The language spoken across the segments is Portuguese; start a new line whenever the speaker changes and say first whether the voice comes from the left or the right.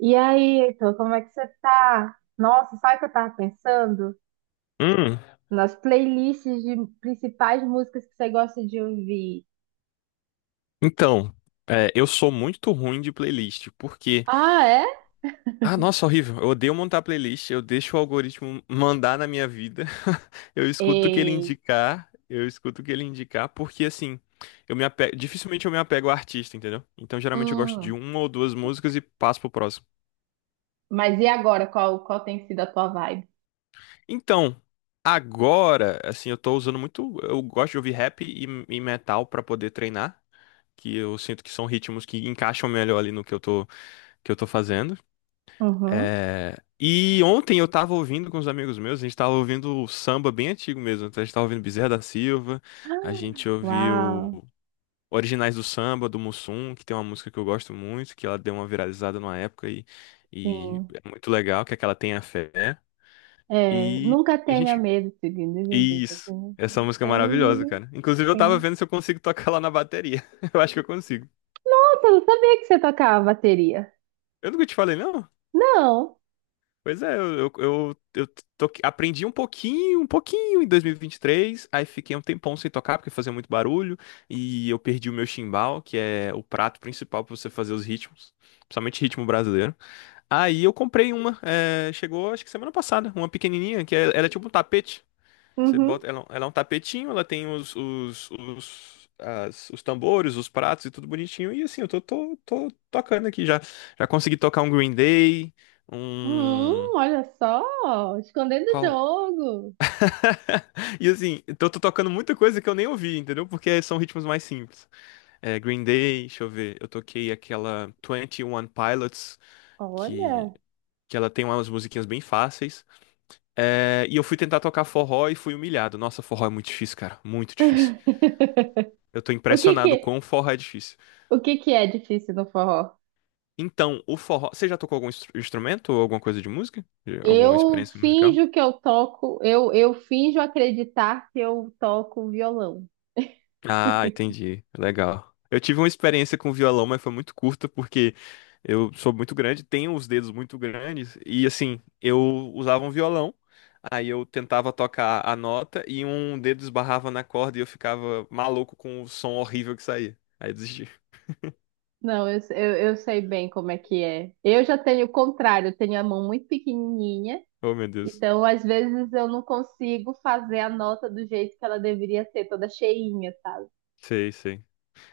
right: E aí, Heitor, como é que você tá? Nossa, sabe o que eu tava pensando?
left: Hum,
right: Nas playlists de principais músicas que você gosta de ouvir.
left: então, é, eu sou muito ruim de playlist, porque.
right: Ah, é?
left: Ah, nossa, horrível. Eu odeio montar playlist, eu deixo o algoritmo mandar na minha vida. Eu escuto o que ele
right: E,
left: indicar, eu escuto o que ele indicar, porque assim, eu me apego, dificilmente eu me apego ao artista, entendeu? Então, geralmente eu gosto de
right: Hum.
left: uma ou duas músicas e passo pro próximo.
right: Mas e agora? Qual tem sido a tua vibe?
left: Então, agora, assim, eu tô usando muito. Eu gosto de ouvir rap e metal pra poder treinar. Que eu sinto que são ritmos que encaixam melhor ali no que que eu tô fazendo.
right: Uhum.
left: É, e ontem eu tava ouvindo com os amigos meus, a gente tava ouvindo samba bem antigo mesmo. Então a gente tava ouvindo Bezerra da Silva, a gente
right: Uau,
left: ouviu Originais do Samba, do Mussum, que tem uma música que eu gosto muito, que ela deu uma viralizada numa época e
right: sim.
left: é muito legal, que é aquela Tenha Fé.
right: É,
left: E,
right: nunca
left: e a
right: tenha
left: gente.
right: medo.
left: Isso. Essa música é maravilhosa, cara. Inclusive eu tava
right: Sim.
left: vendo se eu consigo tocar lá na bateria. Eu acho que eu consigo.
right: Nossa, eu não sabia que você tocava bateria.
left: Eu nunca te falei, não?
right: Não.
left: Pois é, eu aprendi um pouquinho em dois mil e vinte e três, aí fiquei um tempão sem tocar porque fazia muito barulho e eu perdi o meu chimbal, que é o prato principal pra você fazer os ritmos, principalmente ritmo brasileiro. Aí eu comprei uma, é, chegou acho que semana passada, uma pequenininha, que é, ela é tipo um tapete. Você
right: Uhum.
left: bota, ela é um tapetinho, ela tem os tambores, os pratos e tudo bonitinho. E assim, eu tô tocando aqui já. Já consegui tocar um Green Day. Um.
right: Olha só, escondendo o
left: Qual?
right: jogo.
left: E assim, então eu tô tocando muita coisa que eu nem ouvi, entendeu? Porque são ritmos mais simples. É, Green Day, deixa eu ver. Eu toquei aquela Twenty One Pilots, que,
right: Olha.
left: que ela tem umas musiquinhas bem fáceis. É, e eu fui tentar tocar forró e fui humilhado. Nossa, forró é muito difícil, cara. Muito difícil. Eu tô
right: O que
left: impressionado
right: que,
left: com o forró é difícil.
right: o que que é difícil no forró?
left: Então, o forró. Você já tocou algum instrumento ou alguma coisa de música? De- Alguma
right: Eu
left: experiência musical?
right: finjo que eu toco, eu finjo acreditar que eu toco violão.
left: Ah, entendi. Legal. Eu tive uma experiência com violão, mas foi muito curta porque eu sou muito grande, tenho os dedos muito grandes e assim, eu usava um violão, aí eu tentava tocar a nota e um dedo esbarrava na corda e eu ficava maluco com o som horrível que saía. Aí eu desisti.
right: Não, eu sei bem como é que é. Eu já tenho o contrário, eu tenho a mão muito pequenininha,
left: Oh, meu Deus.
right: então às vezes eu não consigo fazer a nota do jeito que ela deveria ser, toda cheinha, sabe?
left: Sei, sei.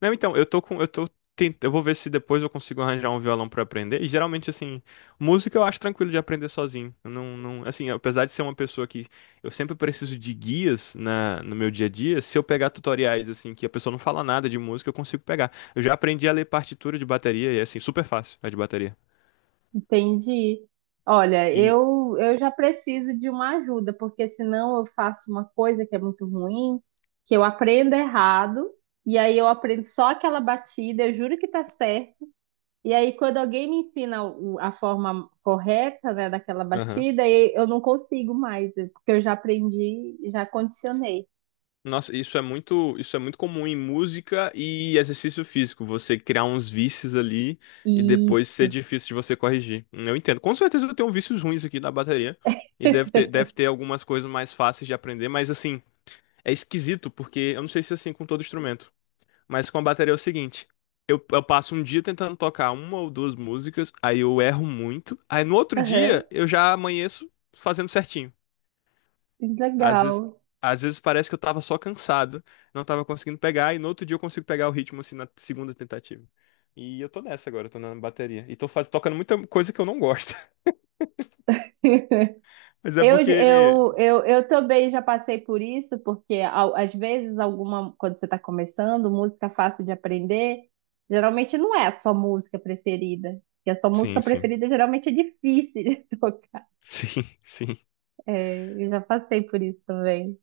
left: Não, então, eu tô com, eu tô eu vou ver se depois eu consigo arranjar um violão pra aprender. E geralmente assim, música eu acho tranquilo de aprender sozinho. Eu não, não, assim, apesar de ser uma pessoa que eu sempre preciso de guias na no meu dia a dia, se eu pegar tutoriais assim que a pessoa não fala nada de música, eu consigo pegar. Eu já aprendi a ler partitura de bateria e é assim super fácil a de bateria.
right: Entendi. Olha,
left: E
right: eu já preciso de uma ajuda, porque senão eu faço uma coisa que é muito ruim, que eu aprendo errado, e aí eu aprendo só aquela batida, eu juro que tá certo. E aí, quando alguém me ensina a forma correta, né, daquela
left: aham.
right: batida, eu não consigo mais, né, porque eu já aprendi, já condicionei.
left: Nossa, isso é muito comum em música e exercício físico, você criar uns vícios ali e depois ser
right: Isso.
left: difícil de você corrigir. Eu entendo. Com certeza eu tenho vícios ruins aqui na bateria e deve ter, deve ter algumas coisas mais fáceis de aprender, mas assim, é esquisito porque eu não sei se é assim com todo instrumento, mas com a bateria é o seguinte, eu passo um dia tentando tocar uma ou duas músicas, aí eu erro muito, aí no outro
right: Aham,
left: dia eu já amanheço fazendo certinho. Às vezes,
right: legal.
left: às vezes parece que eu tava só cansado, não tava conseguindo pegar, e no outro dia eu consigo pegar o ritmo assim na segunda tentativa. E eu tô nessa agora, eu tô na bateria. E tô faz... tocando muita coisa que eu não gosto. Mas é
right: Eu,
left: porque.
right: eu, eu, eu também já passei por isso, porque às vezes alguma, quando você está começando, música fácil de aprender, geralmente não é a sua música preferida. E a sua música
left: Sim, sim.
right: preferida geralmente é difícil de tocar.
left: Sim, sim.
right: É, eu já passei por isso também.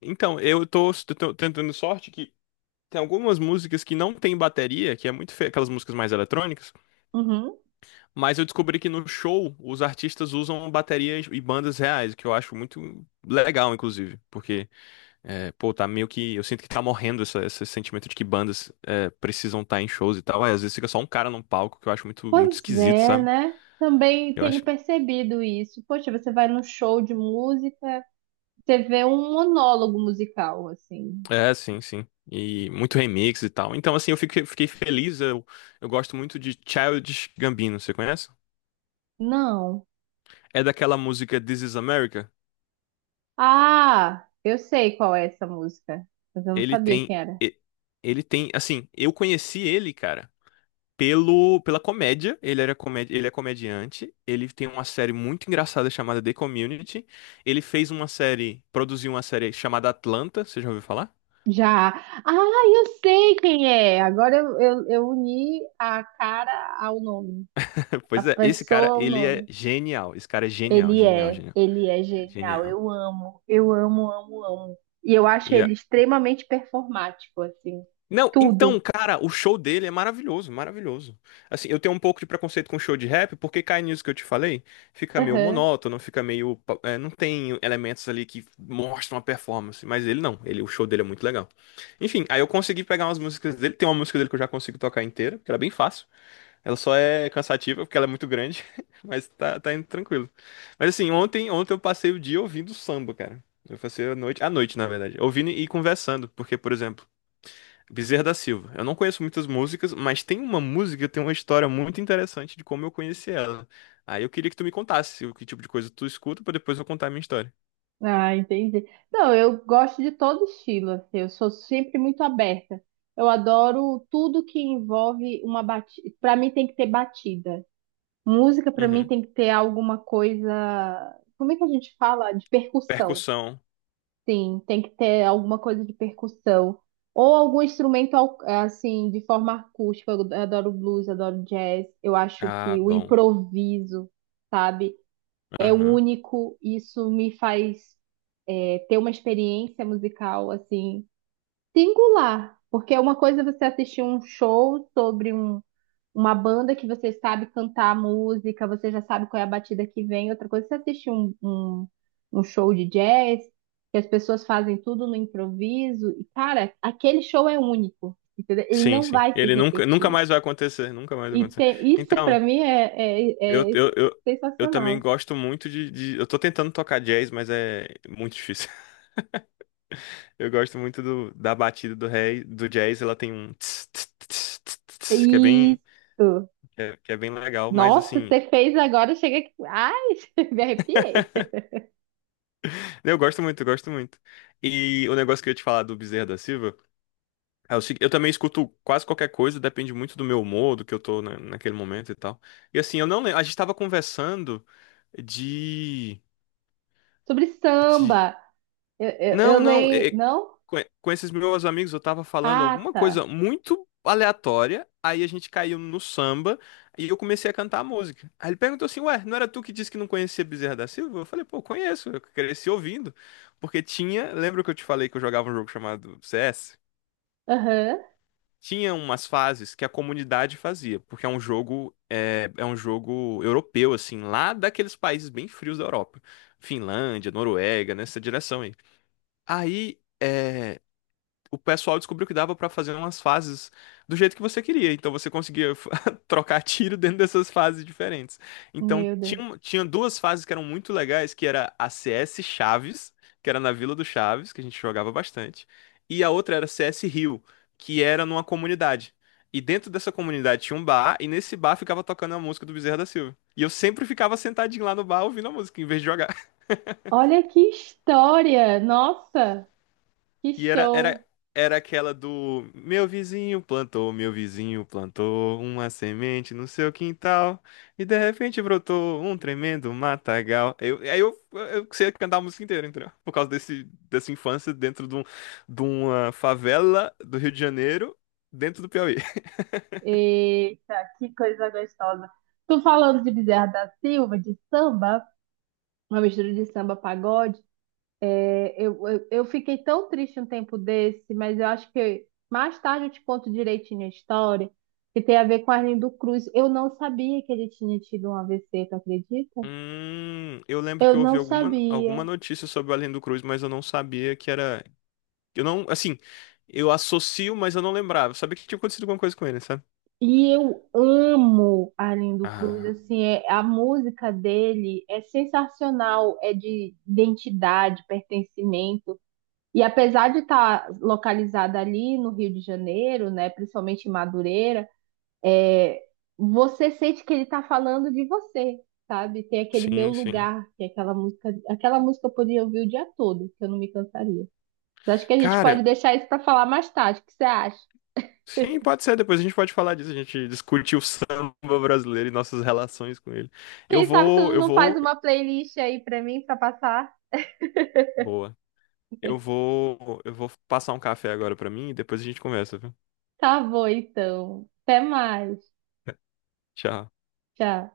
left: Então, eu tô, s- tô tentando sorte que tem algumas músicas que não tem bateria, que é muito feio, aquelas músicas mais eletrônicas,
right: Uhum.
left: mas eu descobri que no show os artistas usam baterias e bandas reais, o que eu acho muito legal, inclusive, porque é, pô, tá meio que. Eu sinto que tá morrendo essa- esse sentimento de que bandas é, precisam estar em shows e tal. Aí, às vezes fica só um cara num palco que eu acho muito, muito
right: Pois
left: esquisito,
right: é,
left: sabe?
right: né? Também
left: Eu
right: tenho
left: acho.
right: percebido isso. Poxa, você vai num show de música, você vê um monólogo musical, assim.
left: É, sim, sim. E muito remix e tal. Então, assim, eu fiquei feliz. Eu gosto muito de Childish Gambino, você conhece?
right: Não.
left: É daquela música This Is America.
right: Ah, eu sei qual é essa música, mas eu não
left: Ele
right: sabia
left: tem.
right: quem era.
left: e- Ele tem. Assim, eu conheci ele, cara. Pelo, pela comédia. Ele era comédia, ele é comediante. Ele tem uma série muito engraçada chamada The Community. Ele fez uma série, produziu uma série chamada Atlanta. Você já ouviu falar?
right: Já. Ah, eu sei quem é. Agora eu uni a cara ao nome, a
left: Pois é, esse cara,
right: pessoa ao
left: ele é
right: nome.
left: genial. Esse cara é genial,
right: Ele
left: genial,
right: é,
left: genial.
right: ele é genial.
left: Genial.
right: Eu amo, amo, amo. E eu acho
left: E
right: ele extremamente performático, assim.
left: não, então,
right: Tudo.
left: cara, o show dele é maravilhoso, maravilhoso. Assim, eu tenho um pouco de preconceito com show de rap, porque cai nisso que eu te falei, fica meio
right: Aham.
left: monótono, fica meio, pa- é, não tem elementos ali que mostram a performance, mas ele não, ele, o show dele é muito legal. Enfim, aí eu consegui pegar umas músicas dele, tem uma música dele que eu já consigo tocar inteira, que ela é bem fácil, ela só é cansativa porque ela é muito grande, mas tá, tá indo tranquilo. Mas assim, ontem, ontem eu passei o dia ouvindo samba, cara. Eu passei a noite, na verdade, ouvindo e conversando, porque, por exemplo, Bezerra da Silva. Eu não conheço muitas músicas, mas tem uma música que tem uma história muito interessante de como eu conheci ela. Aí eu queria que tu me contasse o que tipo de coisa tu escuta pra depois eu contar a minha história.
right: Ah, entendi. Não, eu gosto de todo estilo, assim, eu sou sempre muito aberta. Eu adoro tudo que envolve uma batida. Para mim tem que ter batida. Música para mim
left: Uhum.
right: tem que ter alguma coisa, como é que a gente fala? De percussão.
left: Percussão.
right: Sim, tem que ter alguma coisa de percussão ou algum instrumento assim de forma acústica. Eu adoro blues, adoro jazz. Eu acho
left: Ah,
right: que o
left: bom.
right: improviso, sabe? É
left: Aham.
right: único, isso me faz ter uma experiência musical assim singular, porque é uma coisa você assistir um show sobre uma banda que você sabe cantar a música, você já sabe qual é a batida que vem, outra coisa é você assistir um, um, um show de jazz, que as pessoas fazem tudo no improviso, e cara, aquele show é único, entendeu? Ele
left: Sim,
right: não
left: sim.
right: vai se
left: Ele nunca, nunca
right: repetir.
left: mais vai acontecer, nunca mais vai
right: E
left: acontecer.
right: ter, isso pra
left: Então,
right: mim é,
left: eu,
right: é, é
left: eu, eu, eu também
right: sensacional.
left: gosto muito de- Eu tô tentando tocar jazz, mas é muito difícil. Eu gosto muito da batida do rei, do jazz, ela tem um tss, tss, tss, tss,
right: É
left: tss, que é bem,
right: isso.
left: que é bem legal, mas
right: Nossa,
left: assim,
right: você fez agora, chega aqui. Ai, me arrepiei.
left: eu gosto muito, eu gosto muito. E o negócio que eu ia te falar do Bezerra da Silva é o seguinte, eu também escuto quase qualquer coisa, depende muito do meu humor, do que eu tô naquele momento e tal. E assim, eu não lembro, a gente tava conversando de,
right: Sobre
left: de...
right: samba. Eu
left: Não, não,
right: leio.
left: é
right: Não?
left: com esses meus amigos, eu tava falando
right: Ah,
left: alguma coisa
right: tá.
left: muito aleatória, aí a gente caiu no samba e eu comecei a cantar a música. Aí ele perguntou assim: Ué, não era tu que disse que não conhecia Bezerra da Silva? Eu falei: Pô, conheço, eu cresci ouvindo. Porque tinha, lembra que eu te falei que eu jogava um jogo chamado CS?
right: Aham.
left: Tinha umas fases que a comunidade fazia, porque é um jogo, é, é um jogo europeu, assim, lá daqueles países bem frios da Europa. Finlândia, Noruega, nessa direção aí. Aí. É, o pessoal descobriu que dava pra fazer umas fases do jeito que você queria. Então você conseguia trocar tiro dentro dessas fases diferentes. Então
right: Meu Deus.
left: tinha, um- tinha duas fases que eram muito legais, que era a CS Chaves, que era na Vila do Chaves, que a gente jogava bastante, e a outra era CS Rio, que era numa comunidade. E dentro dessa comunidade tinha um bar, e nesse bar ficava tocando a música do Bezerra da Silva. E eu sempre ficava sentadinho lá no bar ouvindo a música, em vez de jogar.
right: Olha que história! Nossa, que
left: E era, era,
right: show!
left: era aquela do meu vizinho plantou uma semente no seu quintal e de repente brotou um tremendo matagal. Eu, aí eu sei cantar a música inteira, entendeu? Por causa desse, dessa infância dentro de, um, de uma favela do Rio de Janeiro, dentro do Piauí.
right: Eita, que coisa gostosa. Tô falando de Bezerra da Silva, de samba, uma mistura de samba pagode. É, eu fiquei tão triste um tempo desse, mas eu acho que mais tarde eu te conto direitinho a história, que tem a ver com Arlindo Cruz. Eu não sabia que ele tinha tido um AVC, tu acredita?
left: Eu lembro que
right: Eu
left: eu ouvi
right: não
left: alguma, alguma
right: sabia.
left: notícia sobre o Além do Cruz, mas eu não sabia que era. Eu não, assim, eu associo, mas eu não lembrava. Eu sabia que tinha acontecido alguma coisa com ele, sabe?
right: E eu amo Arlindo Cruz,
left: Ah.
right: assim, a música dele é sensacional, é de identidade, pertencimento. E apesar de estar localizada ali no Rio de Janeiro, né, principalmente em Madureira, é, você sente que ele tá falando de você, sabe? Tem aquele meu
left: Sim, sim.
right: lugar, que é aquela música eu poderia ouvir o dia todo, que eu não me cansaria. Mas acho que a gente
left: Cara,
right: pode deixar isso pra falar mais tarde. O que você acha?
left: sim, pode ser. Depois a gente pode falar disso. A gente discute o samba brasileiro e nossas relações com ele. Eu
right: Quem sabe tu
left: vou, eu
right: não faz
left: vou.
right: uma playlist aí pra mim pra passar?
left: Boa. Eu vou, eu vou passar um café agora pra mim e depois a gente conversa, viu?
right: Tá bom, então. Até mais.
left: Tchau.
right: Tchau.